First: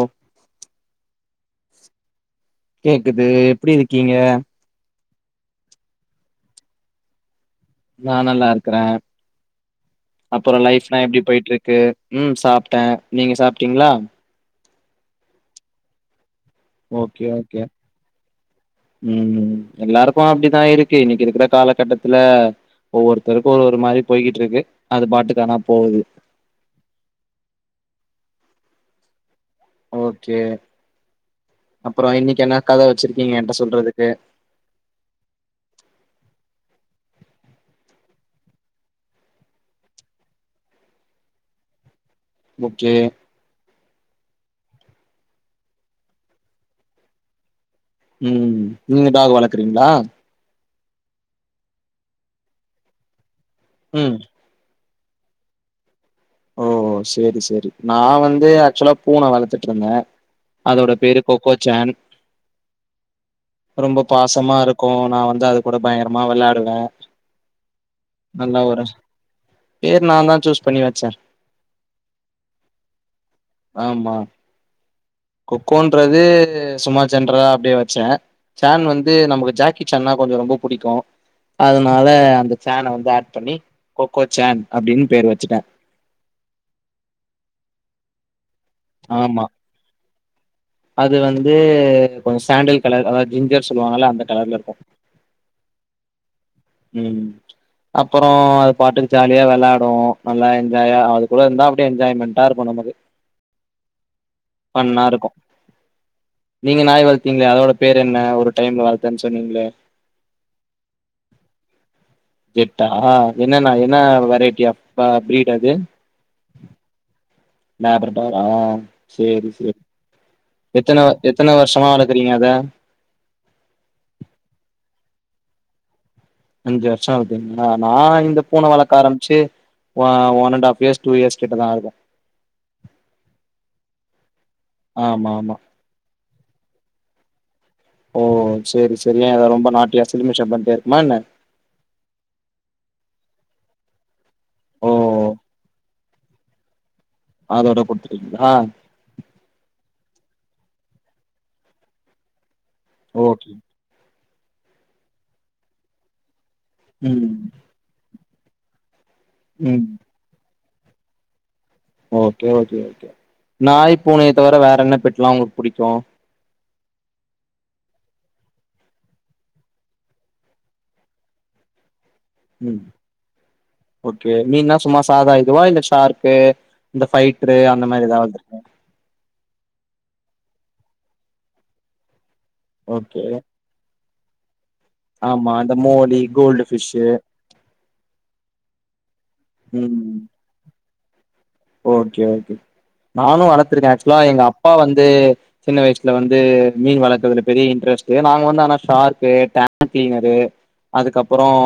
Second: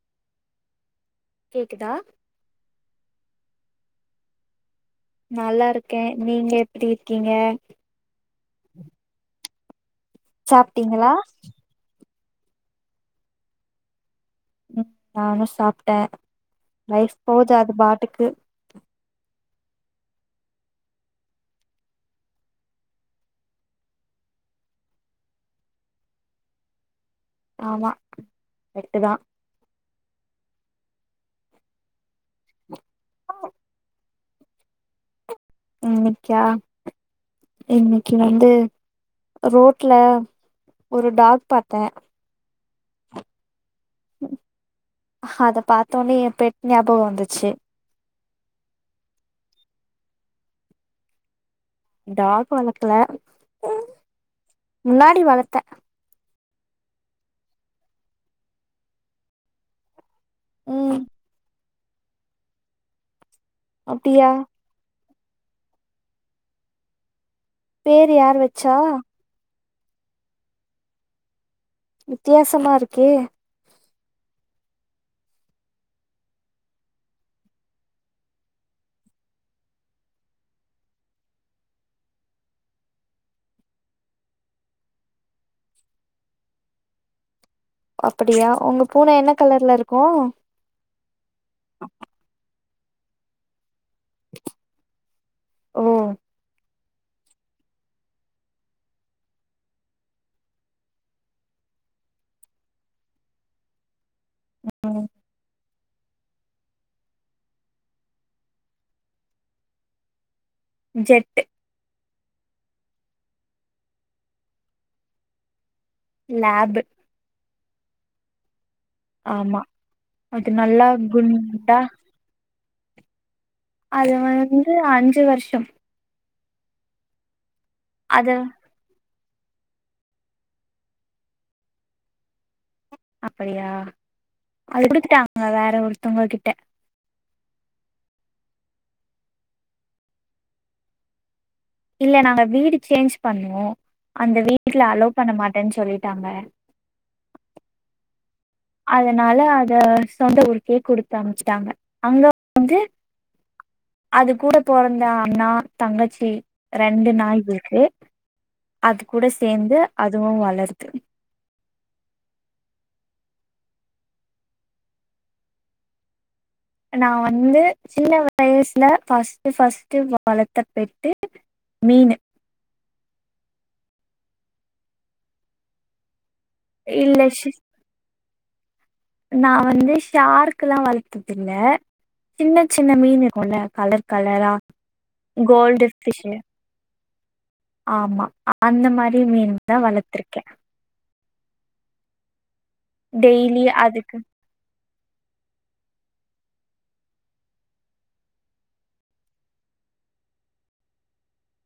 ஓ கேக்குதா கேக்குது எப்டி இருக்கீங்க நல்லா இருக்கேன் நீங்க எப்படி இருக்கீங்க நா நல்லா இருக்குறேன் அப்புறம் லைப்ல்லாம் சாப்ட்டீங்களா எப்படி போயிட்டு இருக்கு உம் சாப்டே நீங்க சாப்பிட்டீங்களா உம் நானும் சாப்பிட்டேன் லைஃப் ஓகே போது ஓகே அது பாட்டுக்கு எல்லாருக்கும் அப்டிதா இருக்கு இன்னைக்கு இருக்கிற காலகட்டத்துல ஒவ்வொருத்தருக்கும் ஒரு ஒரு மாதிரி போய்கிட்டு இருக்கு அது பாட்டுக்கானா போது ஆமா கரட்டுத்தா ஓகே அப்புறம் இன்னிக்கி என்ன கத வச்சிருக்கீங்க ஏன்ட சொல்றதுக்கு இன்னைக்கா இன்னைக்கு வந்து ரோட்ல ஒரு டாக் பார்த்தேன் ஓகே அத பார்த்தோனே என் பெட் ஞாபகம் வந்துச்சு உம் நீங்க டாக் வளர்க்குறீங்களா டாக் வளக்கல உம் முன்னாடி வளத்தே ஓ சரி சரி நா வந்து ஆக்சுவலா பூன வளர்த்துட்டு இருந்தேன் அதோட ம் பேரு கொக்கோச் ஜான் ரொம்ப அப்டியா பாசமா இருக்கும் நா வந்து அது கூட பயங்கரமா விளையாடுவேன் பேரு யார் வச்சா பேரு நா தான் சூஸ் பண்ணி வச்சேன் வித்தியாசமா இருக்கே ஆமா கொக்கோன்றது சும்மா ஜென்றலா அப்படியே வச்சேன் சேன் வந்து நமக்கு ஜாக்கி சேன்னா கொஞ்சம் ரொம்ப பிடிக்கும் அதனால அந்த சேன வந்து ஆட் பண்ணி கொக்கோ சேன் அப்படின்னு பேர் வச்சுட்டேன் அப்படியா உங்க பூன என்ன ஆமா கலர்ல இருக்கும் அது வந்து கொஞ்சம் சாண்டில் கலர் அதா ஜிஞ்சர் சொல்லுவாங்கல அந்த கலர்ல இருக்கும் ஓ உம் அப்பறம் அது பாட்டுக்கு ஜாலியா விளாடும் நல்லா என்ஜாயா அது கூட இருந்தா அப்டியே என்ஜாய்மெண்ட்டா இருக்கும் நமக்கு ஃபண்ணா ம் இருக்கும் நீங்க நாய் வளத்தீங்களே அதோட பேர் என்ன ஒரு டைம்ல வளத்தேனு சொன்னீங்களே ஜெட் ஜெட்டா என்னன்னா என்ன வெரைட்டி ஆப் பீடு அது லேப் லேப் ஆ சேரி ஆமா சேரி அது நல்லா எத்தன எத்தன குண்டா வருஷமா வளக்குறீங்க அத அது வந்து அஞ்சு வருஷம் அஞ்சு வருஷம் ஆவுது ஆ நா அது இந்த பூன வளக்க ஆரம் ச்சு அ one and half years two years கிட்டதான் ஆயிரு அப்படியா அது ஆமா குடுத்துட்டாங்க ஆமா வேற ஒருத்தவங்க கிட்ட ஓ செரி செரி ஏன் அத ரொம்ப நாட்டியா சிலுமிஷம் பண்ணிட்டே இருக்குமா என்ன இல்ல நாங்க வீடு சேஞ்ச் பண்ணோம் அந்த வீட்ல ஓ அலோ பண்ண மாட் டேன்னு சொல்லிட்டாங்க அதோட குடுத்துட்டிங் அதனால அத சொந்த ஊர்கே கொடுத்து அமிச்சிட்டாங்க அங்க வந்து ஓகே அது கூடபொறந்த அண்ணா தங்கச்சி ரெண்டு ம் நாய் இருக்கு அது கூட சேர்ந்து ம் அதுவும் வளர் ஓகே ஓகே ஓகே நாய் பூனைய தவிர வேற என்ன பெட்லாம் உங்களுக்கு புடிக்கும் நா வந்து சின்ன வயசுல ஃபர்ஸ்ட் ஃபர்ஸ்ட் வளத்த பெட்டு மீனு ம் ஓகே மீன்னா சும்மா சாதா இதுவா இல்ல சார் கு இந்த இல்ல ஷி ஃபைட்ரு அந்த மாதிரி ஏதாது நா வந்து ஷார்லா வளத்தது இல்ல சின்ன சின்ன ஓகே மீன் இருக்கும்ல கலர் கலரா ஆமா அந்த கோல்டு மோடி ஃபிஷ்ஷு கோல்டு ஃபிஷ்ஷு ஆமா அந்த மாரி மீன் தான் ம் வளத்திருக்கேன் ஓகே ஓகே நானும் டெய்லி வளத்திருக்கேன் அதுக்கு ஆக்சுவலா யெங்க அப்பா வந் து சின்ன வயசுல வந்து மீன் வளக்கறதுல பெரிய யின்ட்ரஸ்ட்டு. நாங்க வந்து ஆனா ஷார்க்கு, டேங்க் கிளினரு அதுக்கப்புறம்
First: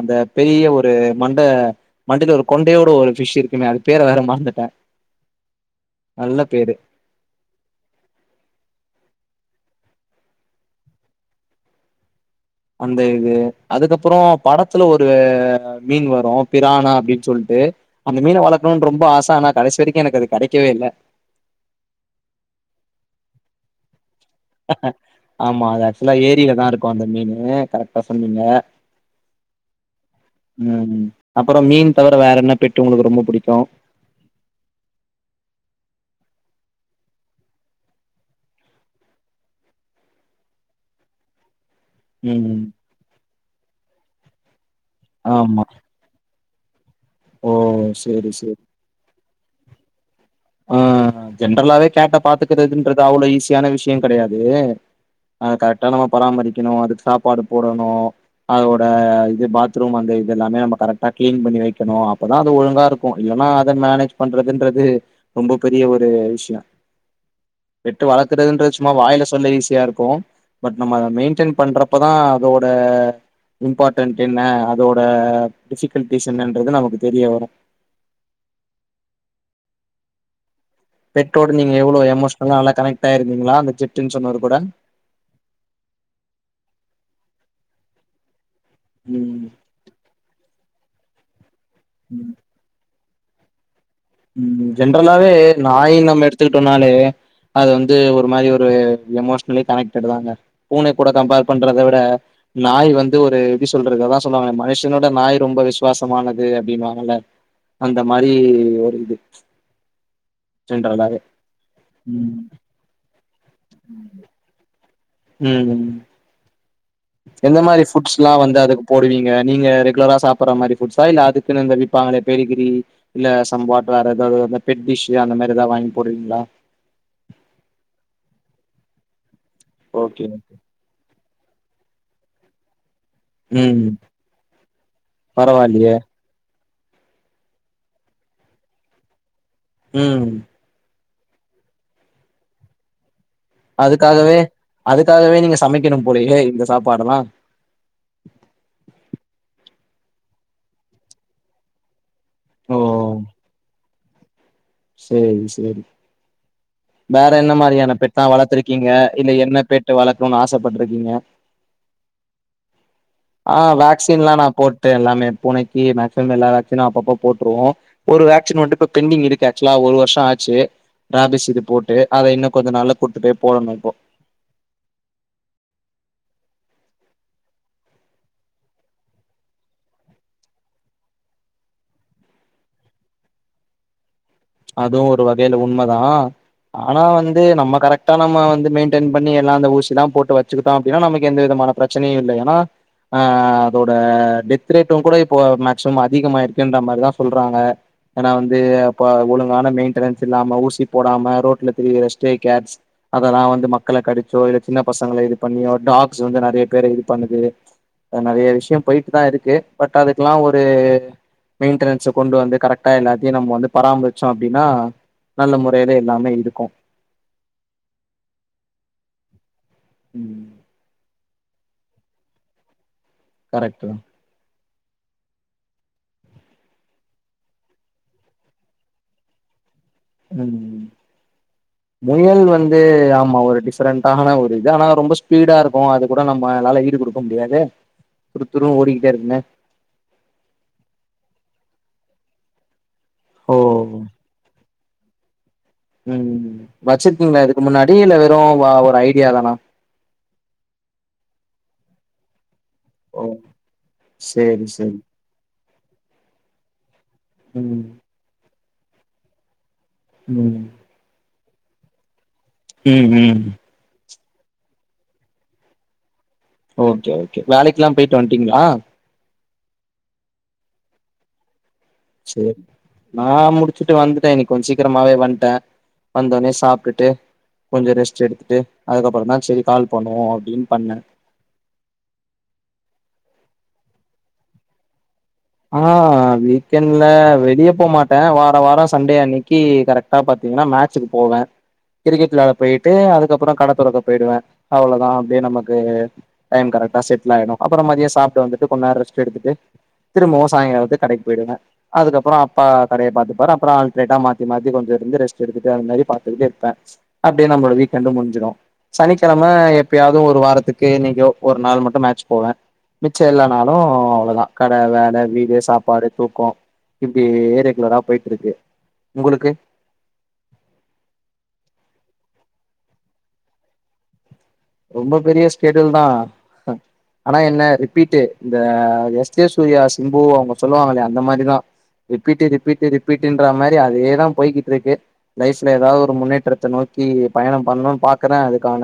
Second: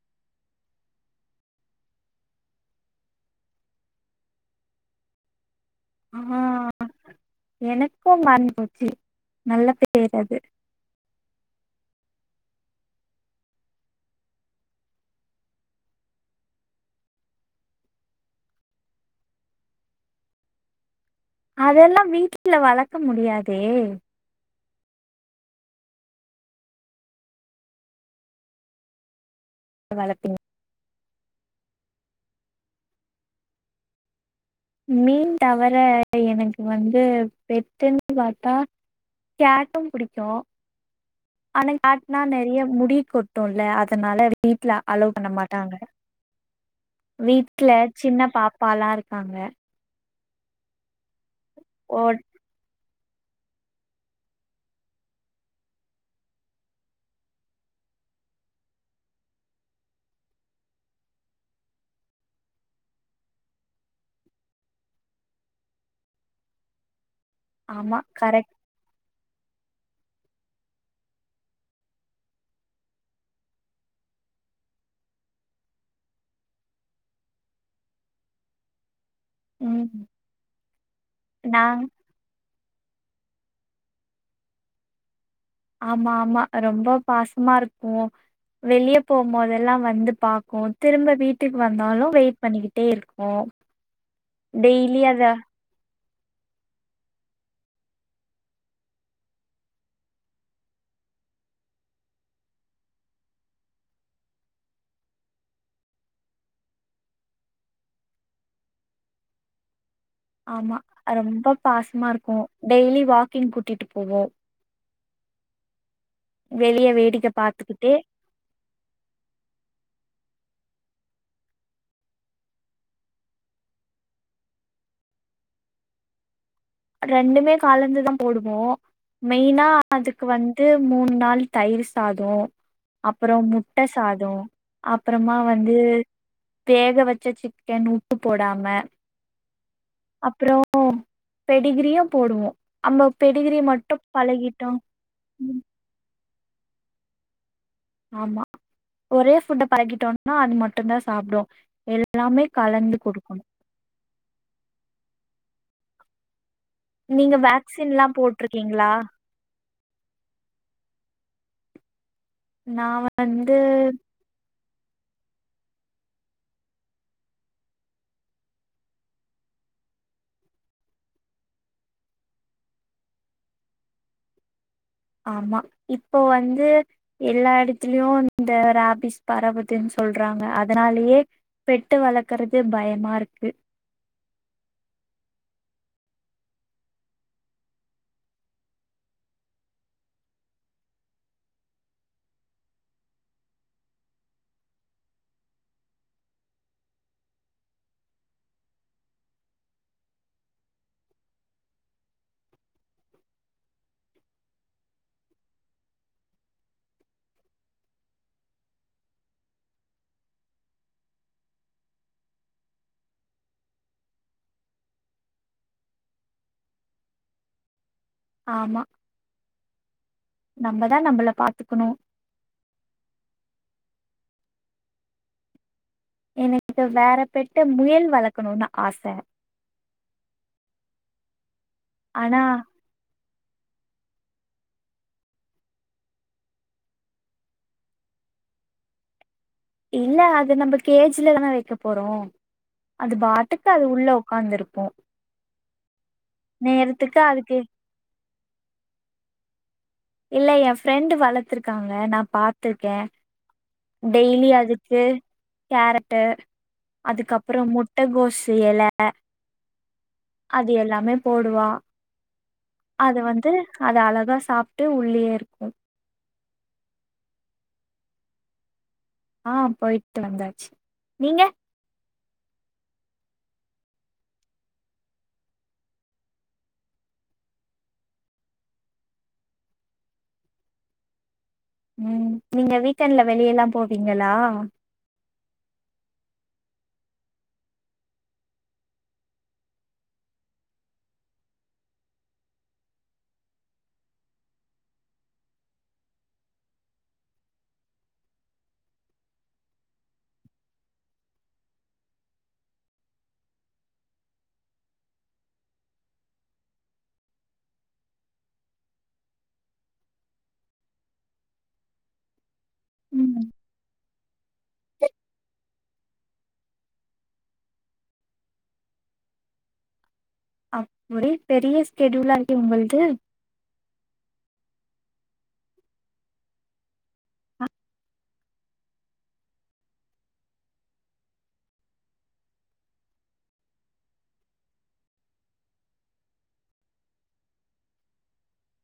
அந்த பெரிய ஒரு மண்ட மண்டைல ஒரு கொண்டையோட ஒரு ஃபிஷ் யிருக்குமே அது பேர வேற மற ந்திட்ட ஆஹ் எனக்கும் மறந்துபோச்சி நல்ல பேரது அந்த இது அதுக்கப்றம் படத்துல ஒரு மீன் வரும் பிராணா அப்டின்னு சொல்லிட்டு அந்த மீன வளக்கணும்னு ரொம்ப ஆசை ஆனா கடைசி வரைக்கும் எனக்கு அது கிடைக்கவேயில்ல அதெல்லாம் வீட்டுல வளக்க முடியாதே ஆமா அது ஆக்சுவலா ஏரியில தாருக்கும் அந்த மீனு கரெக்டா சொன்னீங்க வளப்பீங்க உம் அப்றம் மீன் தவிர வேற என்ன பெட்டு உங்களுக்கு ரொம்ப பிடிக்கும் மீன் தவிர யெனக்கு வந்து பெட்டுன்னு பாத்தா கேட்டும் பிடிக்கு ஆனா கேட்னா ம் நெறய முடி கொட்டுல்ல அதனால வீட்ல அலோ பண்ண ஆமா மாட்டாங்க ஓ வீட்ல சின்ன சேரி பாப்பாலா ருக் ஆங்க ஆஹ் ஜென்ரலாவே ஓட கேட்ட பாத்துக்கறதுன்னு அவ்ளோவ் ஈஸியான விஷயம் கெடயாது கரெக்டா நம்ம பராமரிக்கணு அதுக்கு சாப்பாடு போடணு அதோட யிது பாத்ரூம் அந்த யிதுயெல்லாமே நம்ம கரெக்டா கிளீன் பண்ணி வைக்கணும் அப்பதான் அது ஒழுங்காருக்கு யில்லன்னா அதை மேனேஜ் பண்றதுன்றது ரொம்ப பெரிய ஒரு விஷய ஆமா பெட்டு கரெக்ட் வளர்க்கறதுன்ற சும்மா வாய்ல சொல்ல ஈஸியாருக்கு பட் நம்ம அதை மெயின்டைன் பண்றப்பதான் அதோட இம்பார்ட் என்ன அதோட டிஃபிகல்டிஸ் என்னன்றது நமக்கு தெரிய வரும் உம் பெட்டோடு நீங்க எவ்ளோ எமோஸ் அதல்லா நல்லா கனெக்ட்டாயிருந்தீங்களா அந்த ஜட்டுன்னு சொன்னது கூட ஆமா ஆமா ரொம்ப பாசமாருக்கு வெளியே ம் போம்போதெல்லா வந்து பாக்கு திரும்ப வீட்டு வீட்டுக் வந்தாலு வெயிட் பண்ணிக்கிட்டேருக்கு ஹோ உம் ஜென்ரல்லாவே நாய்னா நம்ம எடுத்துக்கிட்டோனாலே அது வந்து ஒரு மாரி ஒரு எமோஷனலி கனெக்ட்டடு தாங்க பூனை கூட கம்பேர் பண்றத விட நாய் வந்து ஒரு எப்டி சொல்றது அதா சொல்லுவாங்கள மனுஷனோட நாய் ரொம்ப விசுவாசமானது அப்டின்னு வாங்கல்ல அந்த மாரி வெரி குட் ஸ் ஆமா ரொம்ப பாசமாருக்கு ம் டெய்லி வாக் கிங் கூட்டிட்டு போவோ அ ம் வெளிய வேடிக்க எந்த மாரி பாத்துக்கிட்டே ஃபுட்ஸ்லா வந்து அதுக்கு போடுவீங்க நீங்க ரெகுலரா சாப் சாப்புற மாரி ஃபுட்ஸா இல்ல அதுக்குனு விப்பாங்கலே பெடிகிரி இல்ல சம் வாட்டு வேற எதாவது அந்த பெட் டிஷ்ஷு அந்த மாரி எதவாது வாங்கி போடுவீங்களா ரெண்டுமே கலந்துதா போடுவோ மெயினா அதுக்கு ஓகே வந்து மூணு நாள் தயிர் சாத அப்புறம் முட்டை ம் சாதம் அப்புறமா வந்து பரவாயில்லையே வேக வச்ச சிக்கன் உப்பு போடாம ம் அப்புறம் இப்ப டிகிரியே போடுவோம் அப்ப அதுக்காகவே அதுக்காகவே நீங்க ம் சமைக்கணும் போலயே இல்ல இந்த சாப்பாடுல்லா ஆமா ஒரே ஃபுட பழகிட்டோமுனா அது மட்டும் தா சாப்டூ எல்ல எல்லாமே கலந்து குடுக்கணு சரி சரி வேற நீங்க என்ன மாரியான வேக்சின்லா பெட்லா வளர்த்திருக்கீங்க போட்ருக்கீங்களா இல்ல என்ன பெட் வளர்க்கணும்னு ஆசைப்பட்ருக்கீங்க ந ஆ வேக்சின்லா நான் போட்டு ட்டு எல்லாமே பூனைக்கி மேக்சிமம் எல்லா வேக்சினு அப்பப்போ போட்டுருவோ ஒரு வேக்சின் வந்து இப்ப பெண்டிங் இருக்கு ஆக்சுவலா ஒரு வருஷோ ஆச்சு ராபிஸ் இது போட்டு அத இன்னு கொஞ்ச நாள்ல கூப்பிட்டு போய் போடணு இப்போ ஆமா இப்போ வந்து எல்லா எடத்திலியு வந் இந்த ராபிஸ் பரவுதுன் சொல்றாங்க அதனாலேயே பெட்டு வளக்கறது பயமாருக்கு அதுவு ஒரு வகையில உண்மதா அனா வந்து நம்ம கரெக்டா நம்ம வந்து மெயின்டென் பண்ணி எல்லா அந்த ஊசிதா போட்டு வச்சுக்கிட்டோ அப்டின்னா நமக்கு எந்த விதமான பிரச்சனையு இல்ல ஏன்னா ஆ அதோட டெத் டேட்டுங் கூட இப்போ மேக்சிமம் அதிகமாயிருக்குன்ற மாரிதா சொல்றாங்க ஏனா வந்து அப்ப ஒழுங் வானோ மெயின்டனன்ஸ் இல்லாம ஊசி போடாம ரோட்ல திரியிற ஸ்டேக் கேர் அதெல்லா வந்து மக்கள கடிச்சோ இல்ல சின்ன பசங்கள இது பண்ணியோ டாக்ஸ் வந்து நறைய பேர இது பண்ணுது நறைய விஷயோ போயிட்டு தா இருக்கு பட் அதுக்லா ஒரு மெயின்டன்ஸ் கொண்டு வந்து கரெக்ட்டா எல்லாத்தையு நம்ம வந்து பராமரிக் சோ அப்டின்னா நல்ல முறையில எல்லாமே இருக்கு ஆமா ம் நம்மதா நம்பல பாத்துக்கணு பட்டு எனக்கு வேற பெட்ட முயல் வளர்க்கணும்னுு ஆச ம் ம் முயல் ஆனா வந்து ஆமா ஒரு டிஃப்ரெ்டான ஒரு இது ஆனா ரொம்ப ஸ்பீடா இருக்கு அது கூட நம்ம அதனால ஈடு குடுக்க முடியாதே துறு துறு ஓடிக்கிட்டே இருக்குமே இல்ல அது நம்ம கேஜுல தானே வைக்க போறோ அது ஓ பாட்டுக்கு அது உள்ள உக்காந்துருக்கு உம் நேரத்துக்கு வச்சிர்க்கீங்களா அதுக்கு இதுக்கு முன்னாடி? இல்ல வெறு ஒரு ஐடியாதானா இல்ல என் ஃப்ரெண்டு் வளத்துருக்காங்க நா பாத் த்துருக்க. ஓ டெய்லி சேரி சேரி அதுக்கு கேரட்டு அதுக்கப்புறோ ம் முட்டகோஸ் இல்ல ல்ல ம் அது எல்லாமே போடுவா ம் அது ம் வந்து அது அழகா சாப்ட்டு உள்ளயே இருக்கு. ஓகே ஓகே வேலைக்லா போய்ட்டு வன்ட்டீங்ளா ஆஹ் போய்ட்டு வந்தாச்சு. நீங்க சேரி நா முடிச்சுட்டு வந்துட்ட. இன்னைக்கு கொஞ்சோ சீக்ரமாவே வந்ட்ட. வந்தோனே சாப்ட்டுட்டு கொஞ்சோ ரெஸ்ட் எடுத்துட்டு அதுக்கப்புறோதா செரி கால் பண்ணுவோ. அப்டீன் பண்ண உம் நீங்க வீக்கெண்ட்ல வெளியெல்லா போவீங்களா? ஆ வீக்கெண்ட்ல வெளிய போமாட்ட வார வாரோ சண்டே அன்னைக்கு கரெக்டா பாத்தீங்ன்னா மேட்சுக்கு போவ. கிரிக்கெட்ளாட போய்ட்டு அதுக்கப்பறோ கடை தொறக்க போயிடுவ. அவ்ளோதா அப்டியே நமக்கு டைம் கரெக்டா செட்ல் ஆய்டு. அப்புறோ மதிய சாப்ட்டு வந்துட்டு கொஞ்நேரோ ரெஸ்ட் எடுத்துட்டு திரும்பவு சாயங்காலத்துக் கடைக்கு போய்டுவ. அதுக்கப்பறோ அப்பா கடைய பாத்துப்பாரு. அப்றோ ஆல்ட்ரேட்டா மாத்தி மாத்தி கொஞ்சோ இருந்து ரெஸ்ட் எடுத்துட்டு அது மாரி பார்த்துக்கட்டே இருப்ப. அப்டியே நம்ளோட வீக்கெண்டண்டும் முடுஞ்சுடு. சனிக்கிழமை எப்பயாது ஒரு வாரத்துக்கு என்னிக்கோ ஒரு நாள் மட்டு மேட்ச் போவ. மிச்சோ ம் எல்லாநாலூ வ்லதா க. வேல வேல, வீடு சாப்பாடு, தூக்கோ இப்டியே ரெகுலரா போயிட்டு இருக்கு. உங்களுக்கு அப்படீ பெரிய ஸ்டெடியூலா இருக்கே உங்குள்து ரொம்ப பெரிய ஸ்டெடில்தா ஆனா என்ன ரிப்பீட்டு் இந்த எஸ் ஜே சூரியா சிம்பு அவுங்க சொல்லுவாங்கலே அந்த மாரிதா ரிப்பீட்டு ரிப்பீட்டு ரிப்பீட்டுன்றா மாரி அதேதா போயிகிட்டிருக்கு. லைஃப்ல ஏதாது ஒரு முன்னேற்றத்த நோக்கி பயணம் பண்ணுனு பாக்குற அதுக்கான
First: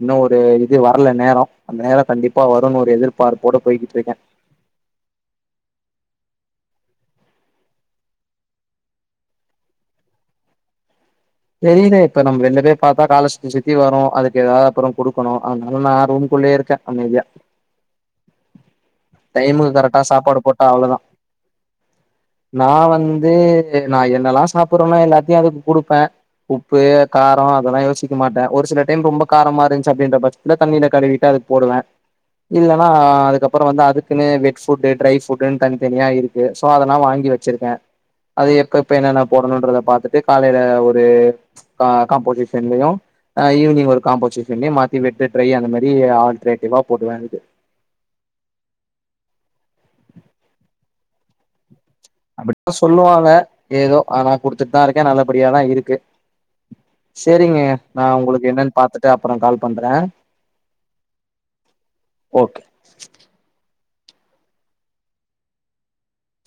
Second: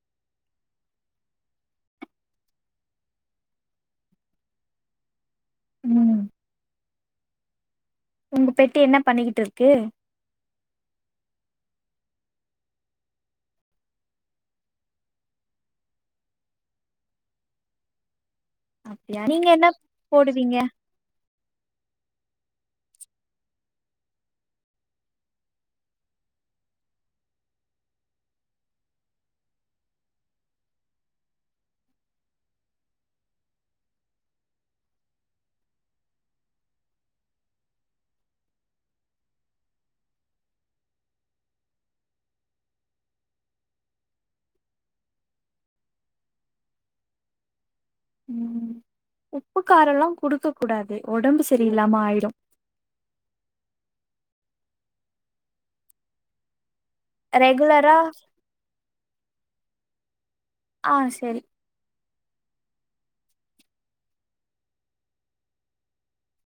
இன்னு ஒரு இது வர்ல நேரோ. அந்த நேரோ கண்டிப்பா வருன்னு ஒரு எதிர்பார்ப்போட போய்கிட்டுருக்க. ம் உங்க பெட்டு என்ன பண்ணிகிட்டு இருக்கு? தெரீல இப்ப நம்ம வெள்ல போய் பாத்தா கால சுத்தி சுத்தி வரு. அதுக்கு ஏதாது அப்புறோ குடுக்கணு. அதனால நா ரூம்குள்ளே இருக்க. அமைதியா அப்டியா நீங்க என்ன டைமுக்கு கரெக்டா சாப்பாடு போடுவீங்க போட்டா அவ்ளோதா. நா வந்து நா என்னல்லா சாப்படறனோ எல்லாத்தியு அதுக்கு குடுப்ப. உப்பு காரோ அதெல்லா யோசிக்க மாட்ட. ஒரு சில டைம் ரொம்ப காரமா இருந்துச்சு அப்டின்ற பட்சத்துல தண்ணீல கழுவிட்டு அதுக் போடுவ. இல்லனா அதுக்கப்றோ வந்து அதுக்குன்னு வெட் ஃபுட்டு ட்ரை ஃபுட்டுன்னு தனித்தனியா இருக்கு. சோ அதெல்லா வாங்கி வச்சிருக்க. அது எப்ப எப்ப என்னென்ன போடணுன்றத பாத்துட்டு காலேல ம் ம்ச அ காம்போசிஷன்லயு ஈவினிங் ஒரு காம்போசிஷன்லயு மாத்தி வெட்டு ட்ரை அந்த மாரி ஆல்ட்ரேடிவா போடுவே அதுக்கு. ம் உப்புக்காரோல்லா குடுக்க கூடாது. ஒடம்பு சரி அப்பிடித்தா சொல்லுவாங்க. ஏதோ ஆனா குடுத்துட்தா இருக்க. நல்லபடியாதா இருக்கு. சேரிங்க. ரெகுலரா நான் உங்களுக்கு என்னன் பாத்துட்டு அப்பறோ கால் பண்றன். ஆ செரி ஓகே